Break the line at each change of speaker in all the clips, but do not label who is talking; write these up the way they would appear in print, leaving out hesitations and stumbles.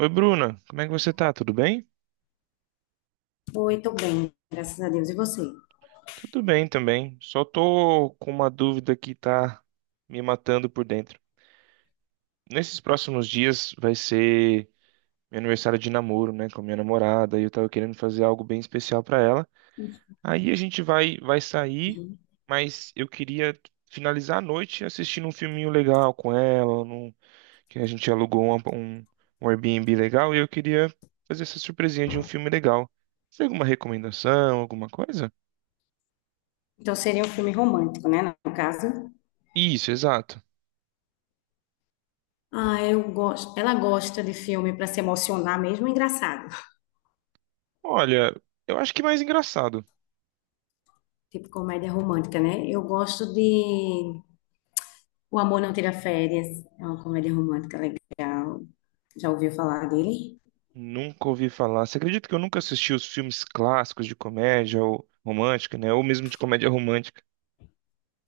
Oi, Bruna, como é que você tá? Tudo bem?
Oi, tô bem, graças a Deus. E você?
Tudo bem também. Só tô com uma dúvida que tá me matando por dentro. Nesses próximos dias vai ser meu aniversário de namoro, né, com a minha namorada, e eu tava querendo fazer algo bem especial pra ela. Aí a gente vai sair,
Uhum.
mas eu queria finalizar a noite assistindo um filminho legal com ela, que a gente alugou um Airbnb legal, e eu queria fazer essa surpresinha de um filme legal. Você tem alguma recomendação, alguma coisa?
Então seria um filme romântico, né, no caso?
Isso, exato.
Ah, eu gosto. Ela gosta de filme para se emocionar mesmo, é engraçado.
Olha, eu acho que mais engraçado.
Tipo comédia romântica, né? Eu gosto de O Amor Não Tira Férias. É uma comédia romântica legal. Já ouviu falar dele?
Nunca ouvi falar. Você acredita que eu nunca assisti os filmes clássicos de comédia ou romântica, né? Ou mesmo de comédia romântica.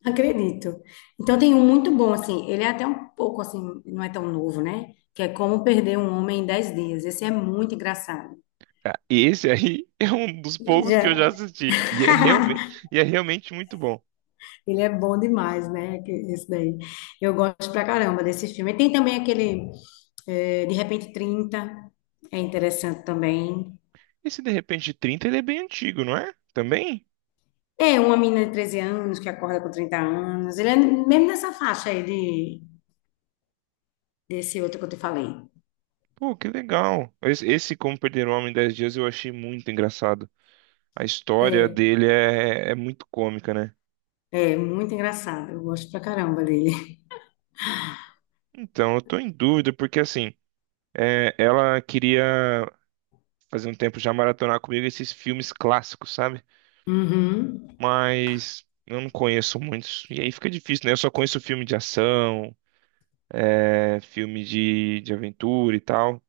Acredito. Então tem um muito bom, assim. Ele é até um pouco, assim, não é tão novo, né? Que é Como Perder um Homem em 10 Dias. Esse é muito engraçado.
Ah, esse aí é um dos poucos que eu já
Já.
assisti. E é realmente muito bom.
Ele é bom demais, né? Esse daí. Eu gosto pra caramba desse filme. E tem também aquele De Repente 30, é interessante também.
Esse De Repente de 30, ele é bem antigo, não é? Também?
É uma menina de 13 anos que acorda com 30 anos. Ele é mesmo nessa faixa aí de, desse outro que eu te falei.
Pô, que legal. Esse Como Perder um Homem em 10 Dias eu achei muito engraçado. A história
É,
dele é muito cômica, né?
é muito engraçado. Eu gosto pra caramba dele.
Então, eu tô em dúvida, porque assim, ela queria fazia um tempo já maratonar comigo esses filmes clássicos, sabe?
Uhum,
Mas eu não conheço muitos. E aí fica difícil, né? Eu só conheço filme de ação, filme de aventura e tal.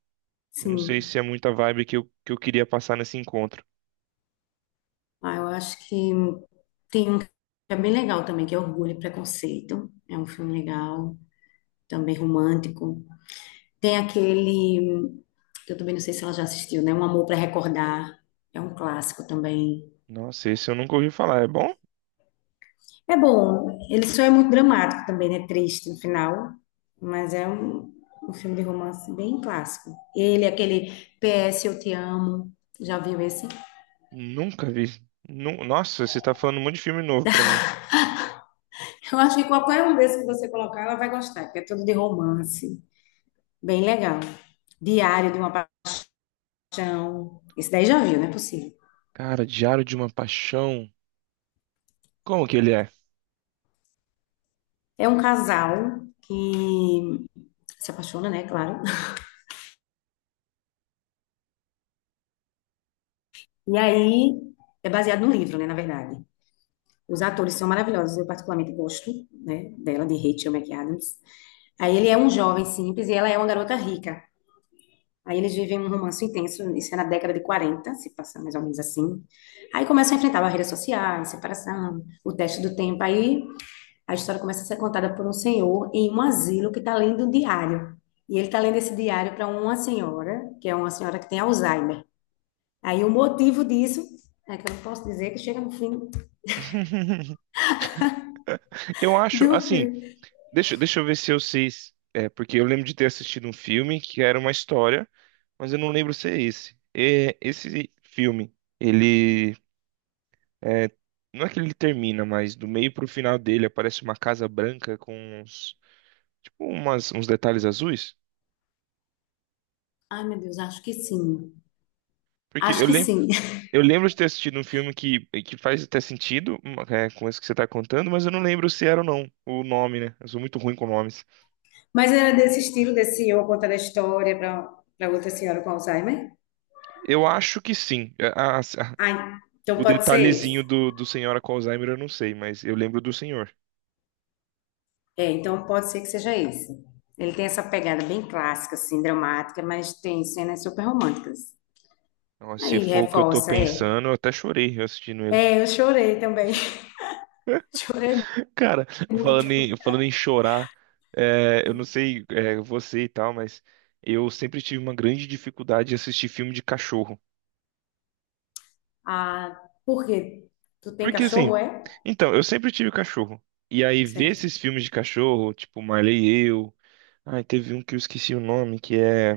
Eu não sei
sim.
se é muita vibe que eu queria passar nesse encontro.
Ah, eu acho que tem um que é bem legal também, que é Orgulho e Preconceito. É um filme legal, também romântico. Tem aquele, que eu também não sei se ela já assistiu, né? Um Amor para Recordar. É um clássico também.
Nossa, esse eu nunca ouvi falar. É bom?
É bom. Ele só é muito dramático também, né? Triste no final. Mas é um filme de romance bem clássico. Ele, aquele PS Eu Te Amo. Já viu esse?
Nunca vi. Nossa, você tá falando um monte de filme novo pra mim.
Eu acho que qualquer um desses que você colocar, ela vai gostar, porque é tudo de romance. Bem legal. Diário de uma Paixão. Esse daí já viu, não é possível.
Cara, Diário de uma Paixão. Como que ele é?
É um casal que se apaixona, né? Claro. E aí é baseado no livro, né, na verdade. Os atores são maravilhosos, eu particularmente gosto, né, dela, de Rachel McAdams. Aí ele é um jovem simples e ela é uma garota rica. Aí eles vivem um romance intenso, isso é na década de 40, se passa mais ou menos assim. Aí começam a enfrentar barreiras sociais, separação, o teste do tempo. Aí a história começa a ser contada por um senhor em um asilo que está lendo um diário. E ele está lendo esse diário para uma senhora, que é uma senhora que tem Alzheimer. Aí o motivo disso é que eu não posso dizer que chega no fim,
Eu acho,
do
assim,
filme.
deixa eu ver se eu sei. É, porque eu lembro de ter assistido um filme que era uma história. Mas eu não lembro se é esse. É, esse filme, ele é, não é que ele termina, mas do meio pro final dele aparece uma casa branca com uns, tipo umas, uns detalhes azuis.
Ai, meu Deus, acho que sim.
Porque
Acho que sim.
eu lembro de ter assistido um filme que faz até sentido, com isso que você tá contando, mas eu não lembro se era ou não o nome, né? Eu sou muito ruim com nomes.
Mas era desse estilo, desse eu contando a história para outra senhora com Alzheimer?
Eu acho que sim.
Ah, então
O
pode ser esse.
detalhezinho do Senhora com Alzheimer eu não sei, mas eu lembro do senhor.
É, então pode ser que seja esse. Ele tem essa pegada bem clássica, assim, dramática, mas tem cenas super românticas.
Nossa, se
Aí
for o que eu tô
reforça, é.
pensando, eu até chorei assistindo ele.
É, eu chorei também. Chorei
Cara,
muito.
falando em chorar, eu não sei, você e tal, mas eu sempre tive uma grande dificuldade de assistir filme de cachorro.
Ah, por quê? Tu tem
Porque
cachorro,
assim,
é?
então, eu sempre tive cachorro. E aí ver
Certo.
esses filmes de cachorro, tipo Marley e Eu. Ai, teve um que eu esqueci o nome, que é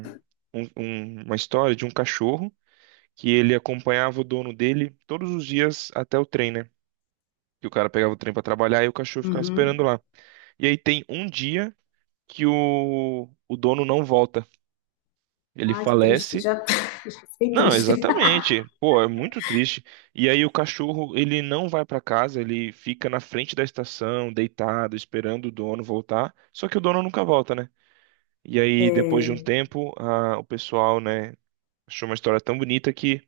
uma história de um cachorro que ele acompanhava o dono dele todos os dias até o trem, né? Que o cara pegava o trem pra trabalhar e o cachorro ficava esperando
Uhum.
lá. E aí tem um dia o dono não volta. Ele
Ai, que triste.
falece.
Já, já fiquei
Não,
triste.
exatamente. Pô, é muito triste. E aí o cachorro, ele não vai pra casa, ele fica na frente da estação, deitado, esperando o dono voltar. Só que o dono nunca volta, né? E aí, depois de um
É.
tempo, o pessoal, né, achou uma história tão bonita que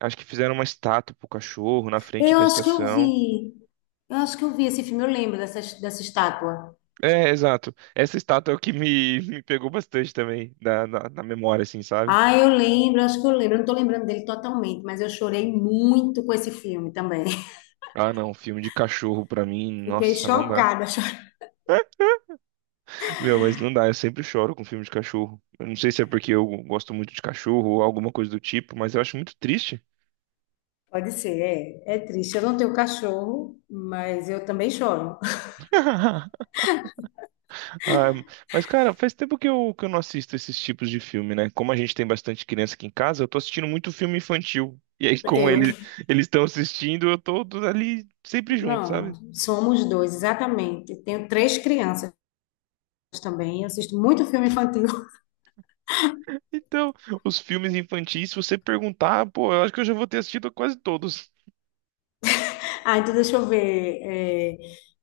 acho que fizeram uma estátua pro cachorro na frente
Eu
da
acho que eu
estação.
vi. Eu acho que eu vi esse filme, eu lembro dessa estátua.
É, exato. Essa estátua é o que me, me pegou bastante também, na memória, assim, sabe?
Ah, eu lembro, acho que eu lembro. Eu não tô lembrando dele totalmente, mas eu chorei muito com esse filme também.
Ah, não, filme de cachorro pra mim,
Fiquei
nossa, não dá.
chocada. Chorei.
Meu, mas não dá, eu sempre choro com filme de cachorro. Eu não sei se é porque eu gosto muito de cachorro ou alguma coisa do tipo, mas eu acho muito triste.
Pode ser, é, é triste. Eu não tenho cachorro, mas eu também choro.
Ah, mas, cara, faz tempo que eu não assisto esses tipos de filme, né? Como a gente tem bastante criança aqui em casa, eu tô assistindo muito filme infantil. E aí, como
Eu,
ele, eles estão assistindo, eu tô ali sempre junto,
não,
sabe?
somos dois, exatamente. Tenho três crianças também. Eu assisto muito filme infantil.
Então, os filmes infantis, se você perguntar, pô, eu acho que eu já vou ter assistido quase todos.
Ah, então deixa eu ver.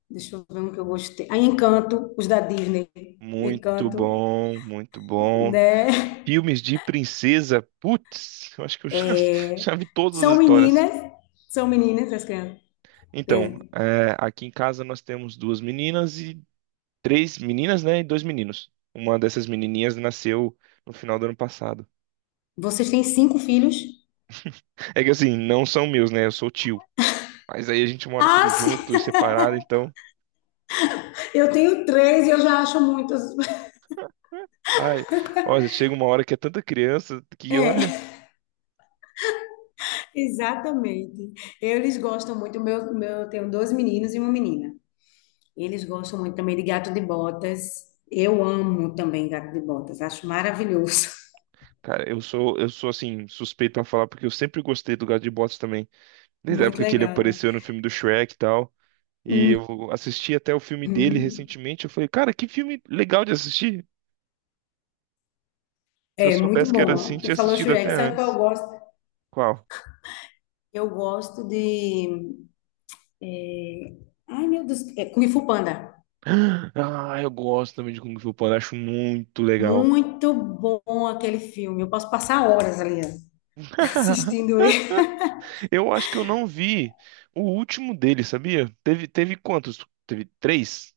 Deixa eu ver um que eu gostei. Ah, Encanto, os da Disney.
Muito
Encanto,
bom, muito bom.
né?
Filmes de princesa, putz, eu acho que eu já, já
É,
vi todas as
são
histórias.
meninas, são meninas as crianças.
Então,
Tem-
é, aqui em casa nós temos duas meninas e três meninas, né, e dois meninos. Uma dessas menininhas nasceu no final do ano passado.
Vocês têm cinco filhos?
É que assim, não são meus, né, eu sou tio. Mas aí a gente mora
Ah,
tudo junto e
sim,
separado, então,
eu tenho três e eu já acho muitas.
ai, olha, chega uma hora que é tanta criança que, olha,
É, exatamente. Eles gostam muito. Meu, eu tenho dois meninos e uma menina. Eles gostam muito também de gato de botas. Eu amo também gato de botas. Acho maravilhoso.
cara, eu sou assim, suspeito a falar porque eu sempre gostei do gato de botas também. Desde a
Muito
época que ele
legal, né?
apareceu no filme do Shrek e tal. E eu assisti até o filme dele
Uhum.
recentemente. Eu falei, cara, que filme legal de assistir. Se eu
É muito
soubesse que era assim,
bom. Tu
tinha
falou
assistido até
Shrek, sabe qual eu
antes.
gosto?
Qual?
Eu gosto de É, Ai, meu Deus, é Kung Fu Panda.
Ah, eu gosto também de Kung Fu Panda, acho muito legal.
Muito bom aquele filme. Eu posso passar horas ali ó, assistindo ele.
Eu acho que eu não vi o último dele, sabia? Teve, teve quantos? Teve três?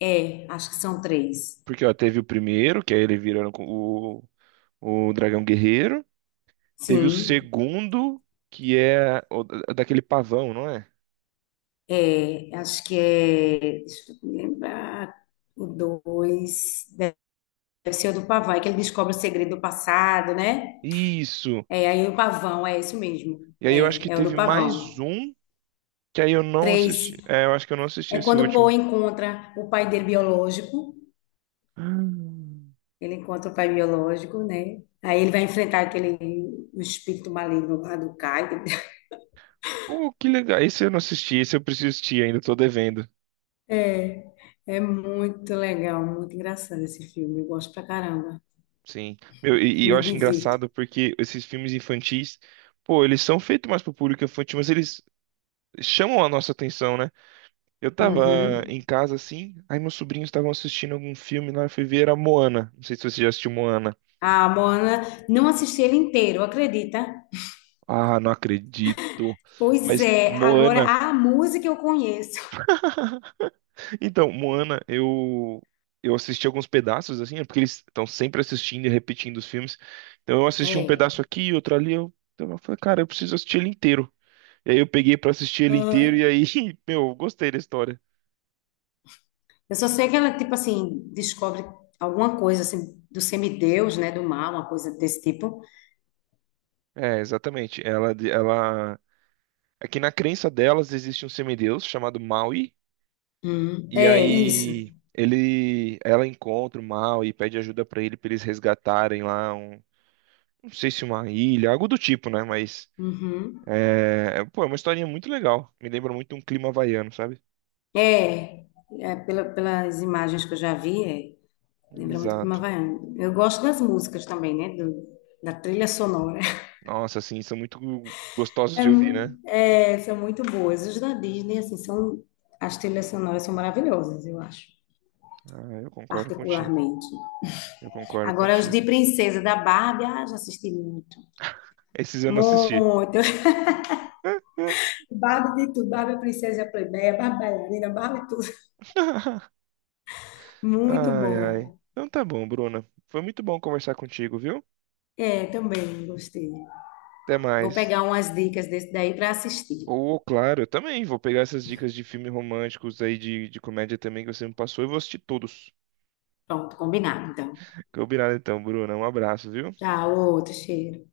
É, acho que são três.
Porque, ó, teve o primeiro, que aí ele virando o Dragão Guerreiro. Teve o
Sim,
segundo, que é o, daquele pavão, não é?
é, acho que é. Deixa eu me lembrar. O dois. Deve ser o do pavão, é que ele descobre o segredo do passado, né?
Isso.
É, aí o pavão, é isso mesmo.
E aí eu acho que
É, é o do
teve mais
pavão.
um que aí eu não assisti.
Três,
É, eu acho que eu não assisti
é
esse
quando o Po
último.
encontra o pai dele biológico.
Hum.
Ele encontra o pai biológico, né? Aí ele vai enfrentar aquele o espírito maligno lá do Caio.
Pô, que legal. Esse eu não assisti, esse eu preciso assistir, ainda tô devendo.
É, é muito legal, muito engraçado esse filme. Eu gosto pra caramba.
Sim. Meu, e
Me
eu acho
divirto.
engraçado porque esses filmes infantis, pô, eles são feitos mais pro público infantil, mas eles chamam a nossa atenção, né? Eu tava
Uhum.
em casa assim, aí meus sobrinhos estavam assistindo algum filme lá, eu fui ver, era Moana. Não sei se você já assistiu Moana.
A Moana, não assisti ele inteiro, acredita?
Ah, não acredito.
Pois
Mas
é, agora
Moana.
a música eu conheço.
Então, Moana, eu assisti alguns pedaços assim, é porque eles estão sempre assistindo e repetindo os filmes. Então eu assisti um pedaço
É.
aqui, outro ali, então eu falei, cara, eu preciso assistir ele inteiro. E aí eu peguei pra assistir ele inteiro
Aham.
e aí, meu, eu gostei da história.
Eu só sei que ela, tipo assim, descobre alguma coisa assim do semideus, né? Do mal, uma coisa desse tipo.
É, exatamente. Ela aqui na crença delas existe um semideus chamado Maui
Hum.
e
É, isso.
aí ele ela encontra o Maui e pede ajuda pra ele pra eles resgatarem lá um, não sei se uma ilha, algo do tipo, né, mas
Uhum.
é, pô, é uma historinha muito legal. Me lembra muito um clima havaiano, sabe?
É, é, pelas imagens que eu já vi, é, lembra muito Clima
Exato.
Havaiano. Eu gosto das músicas também, né, da trilha sonora.
Nossa, assim, são muito gostosos de ouvir, né?
São muito boas. Os da Disney, assim, são, as trilhas sonoras são maravilhosas, eu acho,
Ah, eu concordo contigo.
particularmente.
Eu concordo
Agora, os de
contigo.
Princesa da Barbie, ah, já assisti muito.
Esses eu não assisti.
Muito. Barbie de tudo, Barbie princesa plebeia, Barbie bailarina, Barbie tudo. Muito
Ai, ai.
bom.
Então tá bom, Bruna. Foi muito bom conversar contigo, viu?
É, também gostei.
Até
Vou
mais.
pegar umas dicas desse daí para assistir.
Ou, claro, eu também vou pegar essas dicas de filmes românticos aí, de comédia também que você me passou e vou assistir todos.
Pronto, combinado, então.
Combinado então, Bruna. Um abraço, viu?
Tchau, outro cheiro.